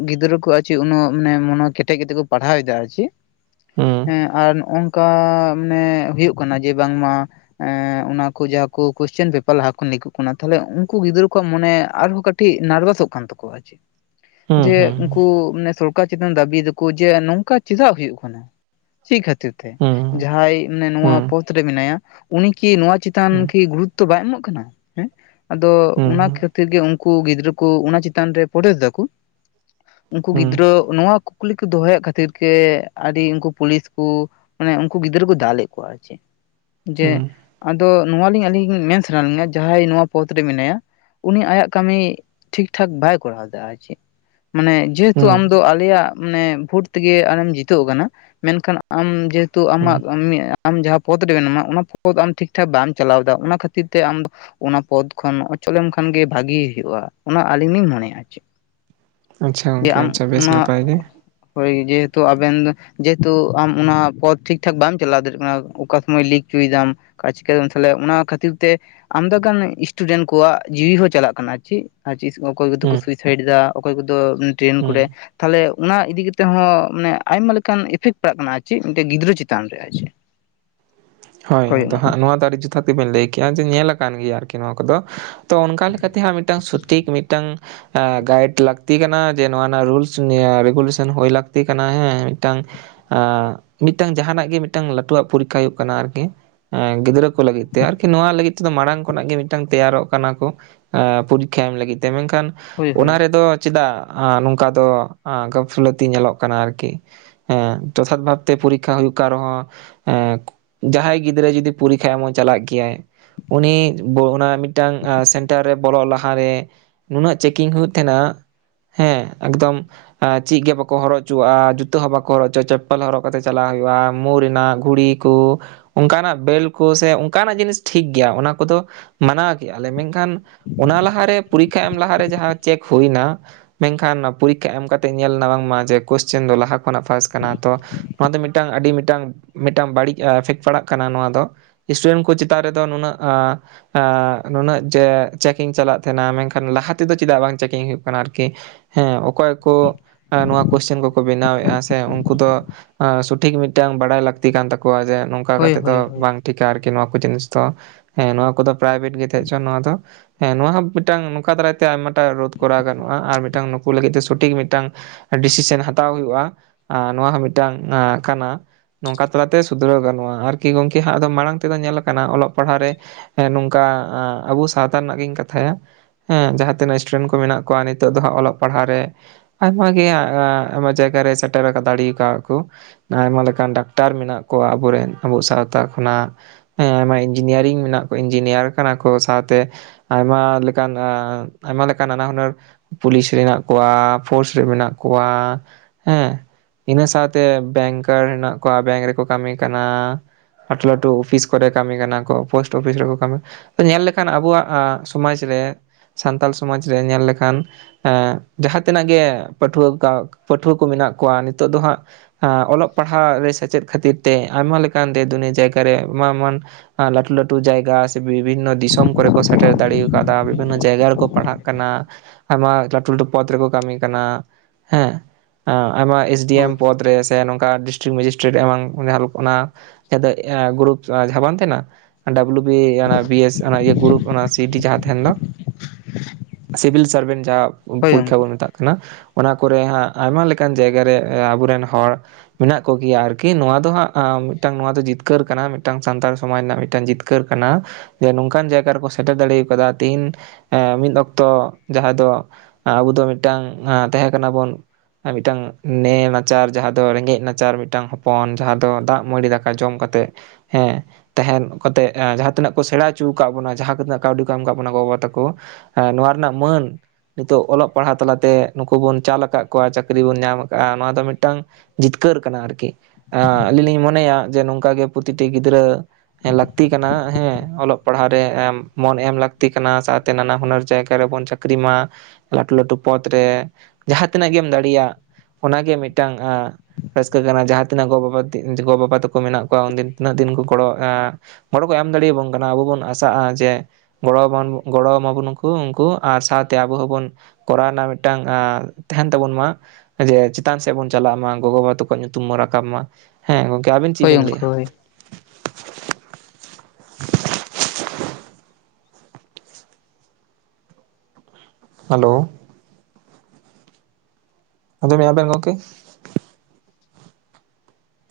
left: ᱜᱤᱫᱽᱨᱟᱹ ᱠᱚ ᱪᱮᱫ ᱩᱱᱟᱹᱜ ᱢᱟᱱᱮ ᱢᱚᱱᱮ ᱠᱮᱴᱮᱡ ᱠᱟᱛᱮ ᱠᱚ ᱯᱟᱲᱦᱟᱣ ᱮᱫᱟ ᱪᱮ
right: ᱦᱩᱸ
left: ᱦᱮᱸ ᱟᱨ ᱚᱝ ᱠᱟ ᱢᱟᱱᱮ ᱦᱩᱭᱩᱜ ᱠᱟᱱᱟ ᱡᱮ ᱵᱟᱝᱢᱟ ᱮᱸ ᱚᱱᱟ ᱠᱚ ᱡᱟᱦᱟᱸ ᱠᱚ ᱠᱚᱥᱪᱮᱱ ᱯᱮᱯᱟᱨ ᱞᱟᱦᱟ ᱠᱷᱚᱱ ᱞᱤᱠᱜ ᱠᱟᱱᱟ ᱛᱟᱦᱞᱮ ᱩᱱᱠᱩ ᱜᱤᱫᱽᱨᱟᱹ ᱠᱚᱣᱟᱜ ᱢᱚᱱᱮ ᱟᱨᱦᱚᱸ ᱠᱟ ᱴᱤᱡ ᱱᱟᱨᱵᱷᱟᱥᱚᱜ ᱠᱟᱱ ᱛᱟᱠᱚᱣᱟ ᱟᱪᱮ
right: ᱦᱩᱸ ᱦᱩᱸ
left: ᱡᱮ
right: ᱦᱩᱸ
left: ᱩᱝᱠᱩ ᱚᱱᱮ ᱥᱚᱨᱠᱟᱨ ᱪᱮᱛᱟᱱ ᱫᱟᱵᱤ ᱫᱟᱠᱚ ᱡᱮ ᱱᱚᱝᱠᱟ ᱪᱮᱫᱟᱜ ᱦᱩᱭᱩᱜ ᱠᱟᱱᱟ ᱪᱮᱫ ᱠᱷᱟᱹᱛᱤᱨ,
right: ᱦᱩᱸ
left: ᱡᱟᱦᱟᱸᱭ ᱢᱟᱱᱮ ᱱᱚᱣᱟ
right: ᱦᱩᱸ
left: ᱯᱚᱛ ᱨᱮ ᱢᱮᱱᱟᱭᱟ ᱩᱱᱤ ᱠᱤ ᱱᱚᱣᱟ ᱪᱮᱛᱟᱱ
right: ᱦᱩᱸ
left: ᱠᱤ ᱜᱩᱨᱩᱛ ᱛᱚ ᱵᱟᱭ ᱮᱢᱚᱜ ᱠᱟᱱᱟ ᱦᱮᱸ ᱟᱫᱚ
right: ᱦᱩᱸ
left: ᱚᱱᱟ ᱠᱷᱟᱹᱛᱤᱨ ᱜᱮ ᱩᱱᱠᱩ ᱜᱤᱫᱽᱨᱟᱹ ᱠᱩ ᱚᱱᱟ ᱪᱮᱛᱟᱱ ᱨᱮ ᱯᱨᱳᱴᱮᱥ ᱫᱟᱠᱩ, ᱩᱱᱠᱩ
right: ᱦᱩᱸ
left: ᱜᱤᱫᱽᱨᱟᱹ ᱱᱚᱣᱟ ᱠᱩᱠᱞᱤ ᱠᱚ ᱫᱚᱦᱚᱮᱫ ᱠᱷᱟᱹᱛᱤᱨ ᱛᱮ ᱟᱹᱰᱤ ᱩᱱᱠᱩ ᱯᱩᱞᱤᱥ ᱠᱚ ᱢᱟᱱᱮ ᱩᱱᱠᱩ ᱜᱤᱫᱽᱨᱟᱹ ᱠᱚ ᱫᱟᱞᱮᱫ ᱠᱚᱣᱟ ᱟᱨ ᱪᱮᱫ
right: ᱦᱩᱸ
left: ᱡᱮ
right: ᱦᱩᱸ
left: ᱟᱫᱚ ᱱᱚᱣᱟᱞᱤᱧ ᱟᱹᱞᱤᱧ ᱢᱮᱱ ᱥᱟᱱᱟᱭ ᱞᱤᱧᱟ ᱡᱟᱦᱟᱸᱭ ᱱᱚᱣᱟ ᱯᱚᱫᱽ ᱨᱮ ᱢᱮᱱᱟᱭᱟ ᱩᱱᱤ ᱟᱭᱟᱜ ᱠᱟᱹᱢᱤ ᱴᱷᱤᱠ ᱴᱷᱟᱠ ᱵᱟᱭ ᱠᱚᱨᱟᱣ ᱮᱫᱟ, ᱟᱨ ᱪᱮᱫ ᱢᱟᱱᱮ ᱡᱮᱦᱮᱛᱩ
right: ᱦᱩᱸ
left: ᱟᱢᱫᱚ ᱟᱞᱮᱭᱟᱜ ᱢᱟᱱᱮ ᱵᱷᱳᱴ ᱛᱮᱜᱮ ᱟᱢᱮᱢ ᱡᱤᱛᱟᱹᱣ ᱟᱠᱟᱱᱟ᱾ ᱢᱮᱱᱠᱷᱟᱱ ᱟᱢ ᱡᱮᱦᱮᱛᱩ ᱟᱢᱟᱜ
right: ᱦᱩᱸ
left: ᱟᱢ ᱡᱟᱦᱟᱸ ᱯᱚᱫ ᱨᱮ ᱢᱮᱱᱟᱢᱟ ᱚᱱᱟ ᱯᱚᱫ ᱟᱢ ᱴᱷᱤᱠ ᱴᱷᱤᱠ ᱴᱷᱟᱠ ᱵᱟᱢ ᱪᱟᱞᱟᱣᱮᱫᱟ ᱚᱱᱟ ᱠᱷᱟᱹᱛᱤᱨ ᱛᱮ ᱟᱢ ᱚᱱᱟ ᱯᱚᱫ ᱠᱷᱚᱱ ᱚᱪᱚ ᱞᱮᱢᱠᱷᱟᱱᱜᱤ ᱵᱷᱟᱜᱤᱭ ᱦᱩᱭᱩᱜᱼᱟ ᱚᱱᱟ ᱟᱹᱞᱤᱧ ᱞᱤᱧ ᱢᱚᱱᱮᱭᱟ ᱪᱮᱫ,
right: ᱟᱪᱪᱷᱟ
left: ᱡᱮ
right: ᱜᱚᱝᱠᱮ
left: ᱟᱢ
right: ᱟᱪᱪᱷᱟ ᱵᱮᱥ
left: ᱚᱱᱟ
right: ᱱᱟᱯᱟᱭ ᱜᱮ
left: ᱦᱳᱭ ᱡᱮᱦᱮᱛᱩ ᱟᱵᱮᱱ ᱫᱚ ᱡᱮᱦᱮᱛᱩ ᱟᱢ ᱚᱱᱟ ᱯᱚᱫ ᱴᱷᱤᱠ ᱴᱷᱟᱠ ᱵᱟᱢ ᱪᱟᱞᱟᱣ ᱫᱟᱲᱮᱭᱟᱜ ᱠᱟᱱᱟ ᱚᱠᱟ ᱥᱚᱢᱚᱭ ᱞᱤᱠ ᱦᱚᱪᱚᱭ ᱫᱟᱢ, ᱟᱨ ᱪᱤᱠᱟᱹ ᱫᱟᱢ ᱛᱟᱦᱚᱞᱮ ᱚᱱᱟ ᱠᱷᱟᱹᱛᱤᱨ ᱛᱮ ᱟᱢᱫᱟ ᱜᱟᱱ ᱤᱥᱴᱩᱰᱮᱱᱴ ᱠᱚᱣᱟᱜ ᱡᱤᱣᱤ ᱦᱚᱸ ᱪᱟᱞᱟᱜ ᱠᱟᱱᱟ ᱟᱨ ᱪᱮᱫ ᱟᱨ ᱪᱮᱫ, ᱚᱠᱚᱭ ᱠᱚᱫᱚ ᱠᱚ
right: ᱦᱩᱸ
left: ᱥᱩᱭᱥᱟᱭᱤᱰ ᱮᱫᱟ ᱚᱠᱚᱭ ᱠᱚᱫᱚ ᱴᱨᱮᱹᱱ
right: ᱦᱩᱸ
left: ᱠᱚᱨᱮ ᱛᱟᱦᱚᱞᱮ ᱚᱱᱟ ᱤᱫᱤ ᱠᱟᱛᱮ ᱦᱚᱸ ᱢᱟᱱᱮ ᱟᱭᱢᱟ ᱞᱮᱠᱟᱱ ᱤᱯᱷᱮᱠᱴ ᱯᱟᱲᱟᱜ ᱠᱟᱱᱟ ᱟᱨ ᱪᱮᱫ ᱮᱱᱛᱮ ᱜᱤᱫᱽᱨᱟᱹ ᱪᱮᱛᱟᱱ ᱨᱮ ᱟᱨ ᱪᱮᱫ, [unintelligible]
right: ᱦᱳᱭ ᱟᱫᱚ ᱦᱟᱸᱜ ᱱᱚᱣᱟ ᱫᱚ ᱟᱹᱰᱤ ᱡᱚᱛᱷᱟ ᱜᱮᱵᱮᱱ ᱞᱟᱹᱭ ᱠᱮᱫᱮᱜᱼᱟ ᱡᱮ ᱧᱮᱞ ᱟᱠᱟᱱ ᱜᱮᱭᱟ ᱟᱨᱠᱤ ᱱᱚᱣᱟ ᱠᱚᱫᱚ᱾ ᱛᱚ ᱚᱱᱠᱟ ᱞᱮᱠᱟ ᱛᱮᱦᱟᱸᱜ ᱢᱤᱫᱴᱟᱝ ᱥᱚᱴᱷᱤᱠ ᱢᱤᱫᱴᱟᱝ ᱦᱮᱸ ᱜᱟᱭᱤᱰ ᱞᱟᱹᱠᱛᱤ ᱠᱟᱱᱟ ᱡᱮ ᱱᱚᱣᱟ ᱨᱮᱱᱟᱜ ᱨᱩᱞᱥ ᱨᱮᱜᱩᱞᱮᱥᱚᱱ ᱦᱩᱭ ᱞᱟᱹᱠᱛᱤ ᱠᱟᱱᱟ ᱦᱮᱸ ᱢᱤᱫᱴᱟᱝ ᱮᱸ ᱢᱤᱫᱴᱟᱝ ᱡᱟᱦᱟᱱᱟᱜ ᱜᱮ ᱢᱤᱫᱴᱟᱝ ᱞᱟᱹᱴᱩᱣᱟᱜ ᱯᱚᱨᱤᱠᱠᱷᱟ ᱦᱩᱭᱩᱜ ᱠᱟᱱᱟ ᱟᱨᱠᱤ, ᱜᱤᱫᱽᱨᱟᱹ ᱠᱚ ᱞᱟᱹᱜᱤᱫ ᱛᱮ ᱟᱨᱠᱤ ᱱᱚᱣᱟ ᱞᱟᱹᱜᱤᱫ ᱛᱮᱫᱚ ᱢᱟᱲᱟᱝ ᱠᱷᱚᱱᱟᱜ ᱜᱮ ᱢᱤᱫᱴᱟᱝ ᱛᱮᱭᱟᱨᱚᱜ ᱠᱟᱱᱟ ᱠᱚ᱾ ᱯᱚᱨᱤᱠᱠᱷᱟ ᱮᱢ ᱞᱟᱹᱜᱤᱫ ᱛᱮ ᱢᱮᱱᱠᱷᱟᱱ
left: ᱦᱳᱭ ᱦᱳᱭ
right: ᱚᱱᱟ ᱨᱮᱫᱚ ᱪᱮᱫᱟᱜ ᱱᱚᱝᱠᱟ ᱫᱚ ᱜᱟᱯᱷᱞᱟᱹᱛᱤ ᱧᱮᱞᱚᱜ ᱠᱟᱱᱟ ᱟᱨᱠᱤ᱾ ᱦᱮᱸ ᱡᱚᱛᱷᱟᱛ ᱵᱷᱟᱵᱛᱮ ᱯᱚᱨᱤᱠᱠᱷᱟ ᱦᱩᱭᱩᱜ ᱠᱟᱱ ᱨᱮᱦᱚᱸ ᱮ ᱡᱟᱦᱟᱸᱭ ᱜᱤᱫᱽᱨᱟᱹ ᱡᱩᱫᱤ ᱯᱚᱨᱤᱠᱠᱷᱟ ᱮᱢᱚ ᱪᱟᱞᱟᱜ ᱜᱮᱭᱟᱭ ᱩᱱᱤ ᱚᱱᱟ ᱢᱤᱫᱴᱟᱝ ᱥᱮᱱᱴᱟᱨ ᱨᱮ ᱵᱚᱞᱚᱜ ᱞᱟᱦᱟᱨᱮ ᱱᱩᱱᱟᱹᱜ ᱪᱮᱠᱤᱝ ᱦᱩᱭᱩᱜ ᱛᱟᱦᱮᱸᱱᱟ ᱦᱮᱸ ᱮᱠᱫᱚᱢ ᱮ ᱪᱮᱫᱜ ᱜᱮ ᱵᱟᱠᱚ ᱦᱚᱨᱚ ᱦᱚᱪᱚᱣᱟᱜᱼᱟ ᱡᱩᱛᱟᱹ ᱦᱚᱸ ᱵᱟᱠᱚ ᱦᱚᱨᱚᱜ ᱦᱚᱪᱚᱣᱟᱜ ᱪᱟᱯᱯᱟᱞ ᱦᱚᱨᱚᱜ ᱠᱟᱛᱮ ᱪᱟᱞᱟᱜ ᱦᱩᱭᱩᱜᱼᱟ ᱢᱩ ᱨᱮᱱᱟᱜ ᱜᱷᱩᱲᱤ ᱠᱚ, ᱚᱱᱠᱟᱱᱟᱜ ᱵᱮᱞ ᱠᱚ ᱥᱮ ᱚᱱᱠᱟᱱᱟᱜ ᱡᱤᱱᱤᱥ ᱴᱷᱤᱠ ᱜᱮᱭᱟ ᱚᱱᱟ ᱠᱚᱫᱚ ᱢᱟᱱᱟᱣ ᱠᱮᱜᱼᱟ ᱞᱮ ᱢᱮᱱᱠᱷᱟᱱ ᱚᱱᱟ ᱞᱟᱦᱟᱨᱮ ᱯᱚᱨᱤᱠᱠᱷᱟ ᱮᱢ ᱞᱟᱦᱟᱨᱮ ᱡᱟᱦᱟᱸ ᱪᱮᱠ ᱦᱩᱭᱱᱟ, ᱢᱮᱱᱠᱷᱟᱱ ᱱᱚᱣᱟ ᱯᱚᱨᱤᱠᱠᱷᱟ ᱮᱢ ᱠᱟᱛᱮᱫ ᱧᱮᱞᱱᱟ ᱵᱟᱝᱢᱟ ᱡᱮ ᱠᱚᱥᱪᱮᱱ ᱫᱚ ᱞᱟᱦᱟ ᱠᱷᱚᱱᱟᱜ ᱯᱷᱟᱥᱴ ᱠᱟᱱᱟ ᱛᱚ ᱱᱚᱣᱟ ᱫᱚ ᱢᱤᱫᱴᱟᱝ ᱟᱹᱰᱤ ᱢᱤᱫᱴᱟᱝ ᱢᱤᱫᱴᱟᱝ ᱵᱟᱹᱲᱤᱡ ᱮᱯᱷᱮᱠᱴ ᱯᱟᱲᱟᱜ ᱠᱟᱱᱟ ᱱᱚᱣᱟ ᱫᱚ᱾ ᱥᱴᱩᱰᱮᱱᱴ ᱠᱚ ᱪᱮᱛᱟᱱ ᱨᱮᱫᱚ ᱱᱩᱱᱟᱹᱜ ᱮ ᱱᱩᱱᱟᱹᱜ ᱡᱮ ᱪᱮᱠᱤᱝ ᱪᱟᱞᱟᱜ ᱛᱟᱦᱮᱱᱟ ᱢᱮᱱᱠᱷᱟᱱ ᱞᱟᱦᱟ ᱛᱮᱫᱚ ᱪᱮᱫᱟᱜ ᱵᱟᱝ ᱪᱮᱠᱤᱝ ᱦᱩᱭᱩᱜ ᱠᱟᱱᱟ ᱟᱨᱠᱤ, ᱦᱮᱸ ᱚᱠᱚᱭ ᱠᱚ ᱱᱚᱣᱟ ᱠᱚᱥᱪᱮᱱ ᱠᱚᱠᱚ ᱵᱮᱱᱟᱣᱮᱫᱼᱟ ᱥᱮ ᱩᱱᱠᱩ ᱫᱚ ᱥᱚᱴᱷᱤᱠ ᱢᱤᱫᱴᱟᱝ ᱵᱟᱲᱟᱭ ᱞᱟᱹᱠᱛᱤ ᱠᱟᱱ ᱛᱟᱠᱚᱣᱟ ᱡᱮ ᱱᱚᱝᱠᱟ
left: ᱦᱳᱭ
right: ᱠᱟᱛᱮᱜ ᱫᱚ
left: ᱦᱳᱭ ᱦᱳᱭ
right: ᱵᱟᱝ ᱴᱷᱤᱠᱟ ᱟᱨᱠᱤ ᱱᱚᱣᱟ ᱠᱚ ᱡᱤᱱᱤᱥ ᱫᱚ ᱦᱮᱸ ᱱᱚᱣᱟ ᱠᱚᱫᱚ ᱯᱨᱟᱭᱵᱷᱮᱴ ᱜᱮ ᱛᱟᱦᱮᱸ ᱪᱚᱱ ᱱᱚᱣᱟ ᱫᱚ ᱾ ᱦᱮᱸ ᱱᱚᱣᱟ ᱦᱚᱸ ᱢᱤᱫᱴᱟᱝ ᱱᱚᱝᱠᱟ ᱫᱟᱨᱟᱭᱛᱮ ᱟᱭᱢᱟᱴᱟᱜ ᱨᱳᱫ ᱠᱚᱨᱟᱣ ᱜᱟᱱᱚᱜᱼᱟ ᱟᱨ ᱢᱤᱫᱴᱟᱝ ᱱᱩᱠᱩ ᱞᱟᱹᱜᱤᱫ ᱛᱮ ᱥᱚᱴᱷᱤᱠ ᱢᱤᱫᱴᱟᱝ ᱰᱤᱥᱤᱥᱮᱱ ᱦᱟᱛᱟᱣ ᱦᱩᱭᱩᱜᱼᱟ ᱱᱚᱣᱟ ᱦᱚᱸ ᱢᱤᱫᱴᱟᱝ ᱠᱟᱱᱟ ᱱᱚᱝᱠᱟ ᱛᱟᱞᱟᱛᱮ ᱛᱮ ᱥᱩᱫᱷᱨᱣ ᱜᱟᱱᱚᱜᱼᱟ ᱟᱨᱠᱤ ᱜᱚᱝᱠᱮ ᱦᱟᱸᱜ ᱟᱫᱚ ᱢᱟᱲᱟᱝ ᱛᱮᱫᱚ ᱧᱮᱞ ᱟᱠᱟᱱᱟ ᱚᱞᱚᱜ ᱯᱟᱲᱦᱟᱜ ᱨᱮ ᱦᱮᱸ ᱱᱚᱝᱠᱟ ᱟᱵᱚ ᱥᱟᱶᱛᱟ ᱨᱮᱱᱟᱜ ᱜᱤᱧ ᱠᱟᱛᱷᱟᱭᱟ ᱾ ᱦᱮᱸ ᱡᱟᱦᱟᱸ ᱛᱤᱱᱟᱹᱜ ᱥᱴᱩᱰᱮᱱᱴ ᱠᱚ ᱢᱮᱱᱟᱜ ᱠᱚᱣᱟ ᱱᱤᱛᱚᱜ ᱫᱚ ᱦᱟᱸᱜ ᱚᱞᱚᱜ ᱯᱟᱲᱦᱟᱜ ᱨᱮᱼᱼ ᱟᱭᱢᱟ ᱜᱮ ᱟᱭᱢᱟ ᱡᱟᱭᱜᱟ ᱨᱮ ᱥᱮᱴᱮᱨ ᱟᱠᱟ ᱫᱟᱲᱮ ᱟᱠᱟᱫ ᱠᱚᱼᱼ ᱟᱭᱢᱟ ᱞᱮᱠᱟᱱ ᱰᱟᱠᱛᱟᱨ ᱢᱮᱱᱟᱜ ᱠᱚᱣᱟ ᱟᱵᱚᱨᱮᱱ ᱟᱵᱚ ᱥᱟᱶᱛᱟ ᱠᱷᱚ ᱱᱟᱜ᱾ ᱦᱮᱸ ᱟᱭᱢᱟ ᱤᱧᱡᱤᱱᱤᱭᱟᱨᱤᱝ ᱢᱮᱱᱟᱜ ᱠᱚᱣᱟ ᱤᱧᱡᱤᱱᱤᱭᱟᱨ ᱠᱟᱱᱟ ᱠᱚ ᱥᱟᱶᱛᱮᱼᱼ ᱟᱭᱢᱟ ᱞᱮᱠᱟᱱ ᱟᱭᱢᱟ ᱞᱮᱠᱟᱱ ᱱᱟᱱᱟ ᱦᱩᱱᱟᱹᱨᱼᱼ ᱯᱩᱞᱤᱥ ᱢᱮᱱᱟᱜ ᱠᱚᱣᱟ ᱯᱷᱳᱨᱥ ᱨᱮ ᱢᱮᱱᱟᱜ ᱠᱚᱣᱟ ᱦᱮᱸ, ᱤᱱᱟᱹ ᱥᱟᱶᱛᱮ ᱵᱮᱝᱠᱟᱨ ᱦᱮᱱᱟᱜ ᱠᱚᱣᱟ ᱵᱮᱝᱠ ᱨᱮᱠᱚ ᱠᱟᱹᱢᱤ ᱠᱟᱱᱟ᱾ ᱞᱟᱹᱴᱩ ᱞᱟᱹᱴᱩ ᱚᱯᱷᱤᱥ ᱠᱚᱨᱮ ᱠᱟᱹᱢᱤ ᱠᱟᱱᱟ ᱠᱚ ᱯᱳᱥᱴ ᱚᱯᱷᱤᱥ ᱨᱮᱠᱚ ᱠᱟᱹᱢᱤᱼᱼ ᱧᱮᱞ ᱞᱮ ᱠᱷᱟᱱ ᱟᱵᱚᱣᱟᱜ ᱥᱚᱢᱟᱡᱽ ᱨᱮ ᱥᱟᱱᱛᱟᱞ ᱥᱚᱢᱟᱡᱽ ᱨᱮ ᱧᱮᱞ ᱞᱮ ᱠᱷᱟᱱ ᱮᱸᱜ ᱡᱟᱦᱟᱸ ᱛᱤᱱᱟᱹ ᱜᱮ ᱯᱟᱹᱴᱷᱩᱣᱟᱹ ᱠᱚ ᱯᱟᱹᱴᱷᱩᱣᱟᱹ ᱠᱚ ᱢᱮᱱᱟᱜ ᱠᱚᱣᱟ ᱱᱤᱛᱚᱜ ᱫᱚ ᱦᱟᱸᱜᱼᱼ ᱚᱞᱚᱜ ᱯᱟᱲᱦᱟᱜ ᱨᱮ ᱥᱮᱪᱮᱫ ᱠᱷᱟᱹᱛᱤᱨ ᱛᱮ ᱟᱭᱢᱟ ᱞᱮᱠᱟᱱ ᱫᱮᱼ ᱫᱩᱱᱤᱭᱟᱹ ᱡᱟᱭᱜᱟᱮ ᱮᱢᱟᱱ ᱮᱢᱟᱱᱼᱼ ᱞᱟᱹᱴᱩ ᱞᱟᱹᱴᱩ ᱡᱟᱭᱜᱟ ᱥᱮ ᱵᱤᱵᱷᱤᱱᱱᱚ ᱫᱤᱥᱚᱢ ᱠᱚᱨᱮ ᱠᱚ ᱥᱮᱴᱮᱨ ᱫᱟᱲᱮᱣ ᱠᱟᱫᱟ ᱵᱤᱵᱷᱤᱱᱱᱚ ᱡᱟᱭᱜᱟ ᱨᱮᱠᱚ ᱯᱟᱲᱦᱟᱜ ᱠᱟᱱᱟ᱾ ᱟᱭᱢᱟ ᱞᱟᱹᱴᱩ ᱞᱟᱹᱴᱩ ᱯᱚᱫ ᱨᱮᱠᱚ ᱠᱟᱹᱢᱤ ᱠᱟᱱᱟ ᱦᱮᱸ ᱟᱭᱢᱟ ᱮᱥᱼᱼ ᱰᱤ
left: ᱦᱳᱭ
right: ᱮᱢ ᱯᱚᱫᱽ ᱨᱮ ᱥᱮ ᱱᱚᱝᱠᱟ ᱰᱤᱥᱴᱨᱤᱠ ᱢᱮᱡᱤᱥᱴᱨᱮᱴ ᱮᱢᱟᱱ ᱡᱟᱦᱟᱸ ᱚᱱᱟᱼᱼ ᱡᱟᱦᱟᱸ ᱫᱚ ᱜᱨᱩᱯ ᱡᱟᱸᱦᱟ ᱵᱟᱝ ᱛᱟᱦᱮᱸᱱᱟ? ᱰᱟᱵᱞᱩ ᱵᱤ ᱚᱱᱟ ᱵᱤ ᱮᱥ ᱚᱱᱟ ᱤᱭᱟᱹ ᱜᱨᱩᱯ ᱚᱱᱟ ᱥᱤᱴᱤ ᱡᱟᱦᱟᱸ ᱛᱟᱦᱮᱸᱱ ᱫᱚ᱾ ᱥᱤᱵᱤᱞ ᱥᱟᱨᱵᱷᱮᱱᱴ ᱡᱟᱦᱟᱸ
left: ᱦᱳᱭ
right: ᱯᱚᱨᱤᱠᱠᱷᱟ
left: ᱜᱚᱝᱠᱮ
right: ᱵᱚᱱ ᱢᱮᱛᱟᱜ ᱠᱟᱱᱟ᱾ ᱚᱱᱟ ᱠᱚᱨᱮ ᱦᱟᱸᱜ ᱟᱭᱢᱟ ᱞᱮᱠᱟᱱ ᱡᱟᱭᱜᱟ ᱨᱮ ᱟᱵᱚᱨᱮᱱ ᱦᱚᱲ ᱢᱮᱱᱟᱜ ᱠᱚᱜᱮᱭᱟ ᱟᱨᱠᱤ᱾ ᱠᱤ ᱱᱚᱣᱟ ᱫᱚ ᱦᱟᱸᱜ ᱢᱤᱫᱴᱟᱝ ᱱᱚᱣᱟ ᱫᱚ ᱡᱤᱛᱠᱟᱹᱨ ᱠᱟᱱᱟ ᱢᱤᱫᱴᱟᱝ ᱥᱟᱱᱛᱟᱲ ᱥᱚᱢᱟᱡᱽ ᱨᱮᱱᱟᱜ ᱢᱤᱫᱴᱟᱝ ᱡᱤᱛᱠᱟᱹᱨ ᱠᱟᱱᱟ᱾ ᱡᱮ ᱱᱚᱝᱼᱠᱟᱱ ᱡᱟᱭᱜᱟ ᱨᱮᱠᱚ ᱥᱮᱴᱮᱨ ᱫᱟᱲᱮᱣ ᱠᱟᱫᱟ ᱛᱤᱦᱤᱱ ᱮ ᱢᱤᱫ ᱚᱠᱛᱚ ᱡᱟᱦᱟᱸᱭ ᱫᱚ᱾ ᱟᱵᱚ ᱫᱚ ᱢᱤᱫᱴᱟᱝ ᱛᱟᱦᱮᱸ ᱠᱟᱱᱟ ᱵᱚᱱ ᱟᱨ ᱢᱤᱫ ᱴᱟᱝ ᱱᱮ ᱱᱟᱪᱟᱨ ᱡᱟᱦᱟᱸ ᱫᱚ ᱨᱮᱸᱜᱮᱡ ᱱᱟᱪᱟᱨ ᱢᱤᱫᱴᱟᱝ ᱦᱚᱼᱼ ᱦᱚᱯᱚᱱ ᱡᱟᱦᱟᱸ ᱫᱚ ᱫᱟᱜ ᱢᱟᱹᱲᱤ ᱫᱟᱠᱟ ᱡᱚᱢ ᱠᱟᱛᱮᱜ ᱦᱮᱸᱼᱼ ᱛᱟᱦᱮᱱ ᱠᱟᱛᱮᱜ ᱡᱟᱦᱟᱸ ᱛᱤᱱᱟᱹᱜ ᱠᱚ ᱥᱮᱬᱟ ᱦᱚᱪᱩ ᱠᱟᱫ ᱵᱚᱱᱟ ᱡᱟᱦᱟᱸ ᱛᱤᱱᱟᱹᱜ ᱠᱟᱹᱣᱰᱤ ᱠᱚ ᱮᱢ ᱠᱟᱟᱜ ᱵᱚᱱᱟ ᱜᱚ ᱵᱟᱵᱟ ᱛᱟᱠᱚᱼᱼ ᱦᱮᱸ ᱱᱚᱣᱟ ᱨᱮᱱᱟᱜ ᱢᱟᱹᱱ ᱱᱤᱛᱚᱜ ᱚᱞᱚᱜ ᱯᱟᱲᱦᱟᱜ ᱛᱟᱞᱟᱛᱮ ᱱᱩᱠᱩ ᱵᱚᱱ ᱪᱟᱞ ᱟᱠᱟᱫ ᱠᱚᱣᱟ ᱪᱟᱹᱠᱨᱤ ᱵᱚᱱ ᱧᱟᱢ ᱟᱠᱟᱫᱼᱟ ᱱᱚᱣᱟ ᱫᱚ ᱢᱤᱫ ᱴᱟᱝ ᱡᱤᱛᱠᱟᱹᱨ ᱠᱟᱱᱟ ᱟᱨᱠᱤ ᱮᱸ ᱟᱹᱞᱤᱧ ᱞᱤᱧ ᱢᱚᱱᱮᱭᱟ ᱡᱮ ᱱᱚᱝᱠᱟᱜᱮ ᱯᱨᱚᱛᱤᱴᱤ ᱜᱤᱫᱽᱨᱟᱹ ᱮ ᱞᱟᱹᱠᱛᱤ ᱠᱟᱱᱟ ᱦᱮᱸ ᱚᱞᱚᱜ ᱯᱟᱲᱦᱟᱜ ᱨᱮ ᱢᱚᱱ ᱮᱢ ᱞᱟᱹᱠᱛᱤ ᱠᱟᱱᱟ ᱥᱟᱶᱛᱮ ᱱᱟᱱᱟ ᱦᱩᱱᱟᱹᱨ ᱡᱟᱭᱜᱟ ᱨᱮᱵᱚᱱᱼᱼ ᱪᱟᱹᱠᱨᱤᱢᱟ ᱞᱟᱹᱴᱩ ᱞᱟᱹᱴᱩ ᱯᱚᱫᱽ ᱨᱮ ᱡᱟᱦᱟᱸ ᱛᱤᱱᱟᱹᱜ ᱜᱤᱢ ᱫᱟᱲᱮ ᱭᱟᱜ, ᱚᱱᱟᱜᱮ ᱢᱤᱫ ᱴᱟᱝ ᱨᱟᱹᱥᱠᱟᱹ ᱠᱟᱱᱟ ᱡᱟᱦᱟᱸᱼᱼ ᱛᱤᱱᱟᱹᱜ ᱜᱚᱼᱵᱟ ᱜᱚᱼᱵᱟᱵᱟ ᱛᱟᱠᱚ ᱢᱮᱱᱟᱜ ᱠᱚᱣᱟ ᱩᱱᱫᱤᱱ ᱛᱤᱱᱟᱹᱜ ᱫᱤᱱ ᱠᱚ ᱜᱚᱲᱚ ᱮᱸᱼᱼ ᱜᱚᱲᱚ ᱠᱚ ᱮᱢ ᱫᱟᱲᱮᱭᱟᱵᱚᱱ ᱠᱟᱱᱟ ᱟᱵᱚ ᱵᱚᱱ ᱟᱥᱟᱜᱼᱟ ᱡᱮᱼᱼ ᱜᱚᱲᱚᱣ ᱟᱵᱚᱱ ᱜᱚᱲᱚ ᱟᱢᱟᱠᱚ ᱱᱩᱠᱩ ᱩᱱᱠᱩ ᱟᱨ ᱥᱟᱶᱛᱮ ᱟᱵᱚ ᱦᱚᱸᱵᱚᱱᱼᱼ ᱠᱚᱨᱟᱣ ᱨᱮᱱᱟᱜ ᱢᱤᱫᱴᱟᱝ ᱛᱟᱦᱮᱸᱱ ᱛᱟᱵᱚᱱ ᱢᱟᱼᱼ ᱡᱮ ᱪᱮᱛᱟᱱ ᱥᱮᱫ ᱵᱚᱱ ᱪᱟᱞᱟᱜ ᱢᱟ ᱜᱚ ᱵᱟᱵᱟ ᱛᱟᱠᱚᱣᱟᱜ ᱧᱩᱛᱩᱢ ᱵᱚᱱ ᱨᱟᱠᱟᱵ ᱢᱟ ᱦᱮᱸ ᱜᱚᱝᱠᱮ ᱟᱵᱤᱱ ᱪᱮᱫ
left: ᱦᱳᱭ
right: ᱵᱤᱱ ᱞᱟᱹᱭᱟ? ᱦᱮᱞᱳ ᱟᱸᱡᱚᱢᱮᱜᱼᱟ ᱵᱮᱱ ᱜᱚᱝᱠᱮ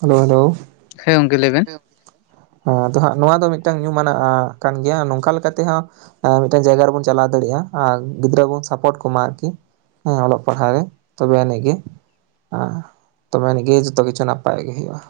right: ᱦᱮᱞᱳ ᱦᱮᱞᱳ
left: ᱦᱮᱸ ᱜᱚᱝᱼᱠᱮ ᱞᱟᱹᱭ ᱵᱮᱱ
right: ᱮᱸ ᱟᱫᱚ ᱱᱟᱦᱟᱸᱜ ᱱᱚᱣᱟ ᱫᱚ ᱢᱤᱫᱴᱟᱝ ᱧᱩᱢᱟᱱᱟᱜ ᱟᱸ ᱠᱟᱱ ᱜᱮᱭᱟ ᱱᱚᱝᱠᱟ ᱞᱮᱠᱟ ᱛᱮᱦᱚᱸᱼᱼ ᱢᱤᱫᱴᱮᱱ ᱡᱟᱭᱜᱟ ᱨᱮᱵᱚᱱ ᱪᱟᱞᱟᱣ ᱫᱟᱲᱮᱭᱟᱜᱼᱟ ᱟᱨ ᱜᱤᱫᱽᱨᱟᱹ ᱵᱚᱱ ᱥᱟᱯᱳᱨᱴ ᱠᱚᱢᱟ ᱟᱨᱠᱤ᱾ ᱦᱮᱸ ᱚᱞᱚᱜ ᱯᱟᱲᱦᱟᱜ ᱨᱮ ᱛᱚᱵᱮ ᱟᱹᱱᱤᱡ ᱜᱮ ᱛᱚᱵᱮ ᱟᱹᱱᱤᱡᱜᱮ ᱡᱚᱛᱚ ᱠᱤᱪᱷᱩ ᱱᱟᱯᱼᱼ ᱯᱟᱭ ᱜᱮ ᱦᱩᱭᱩᱜᱼᱟ᱾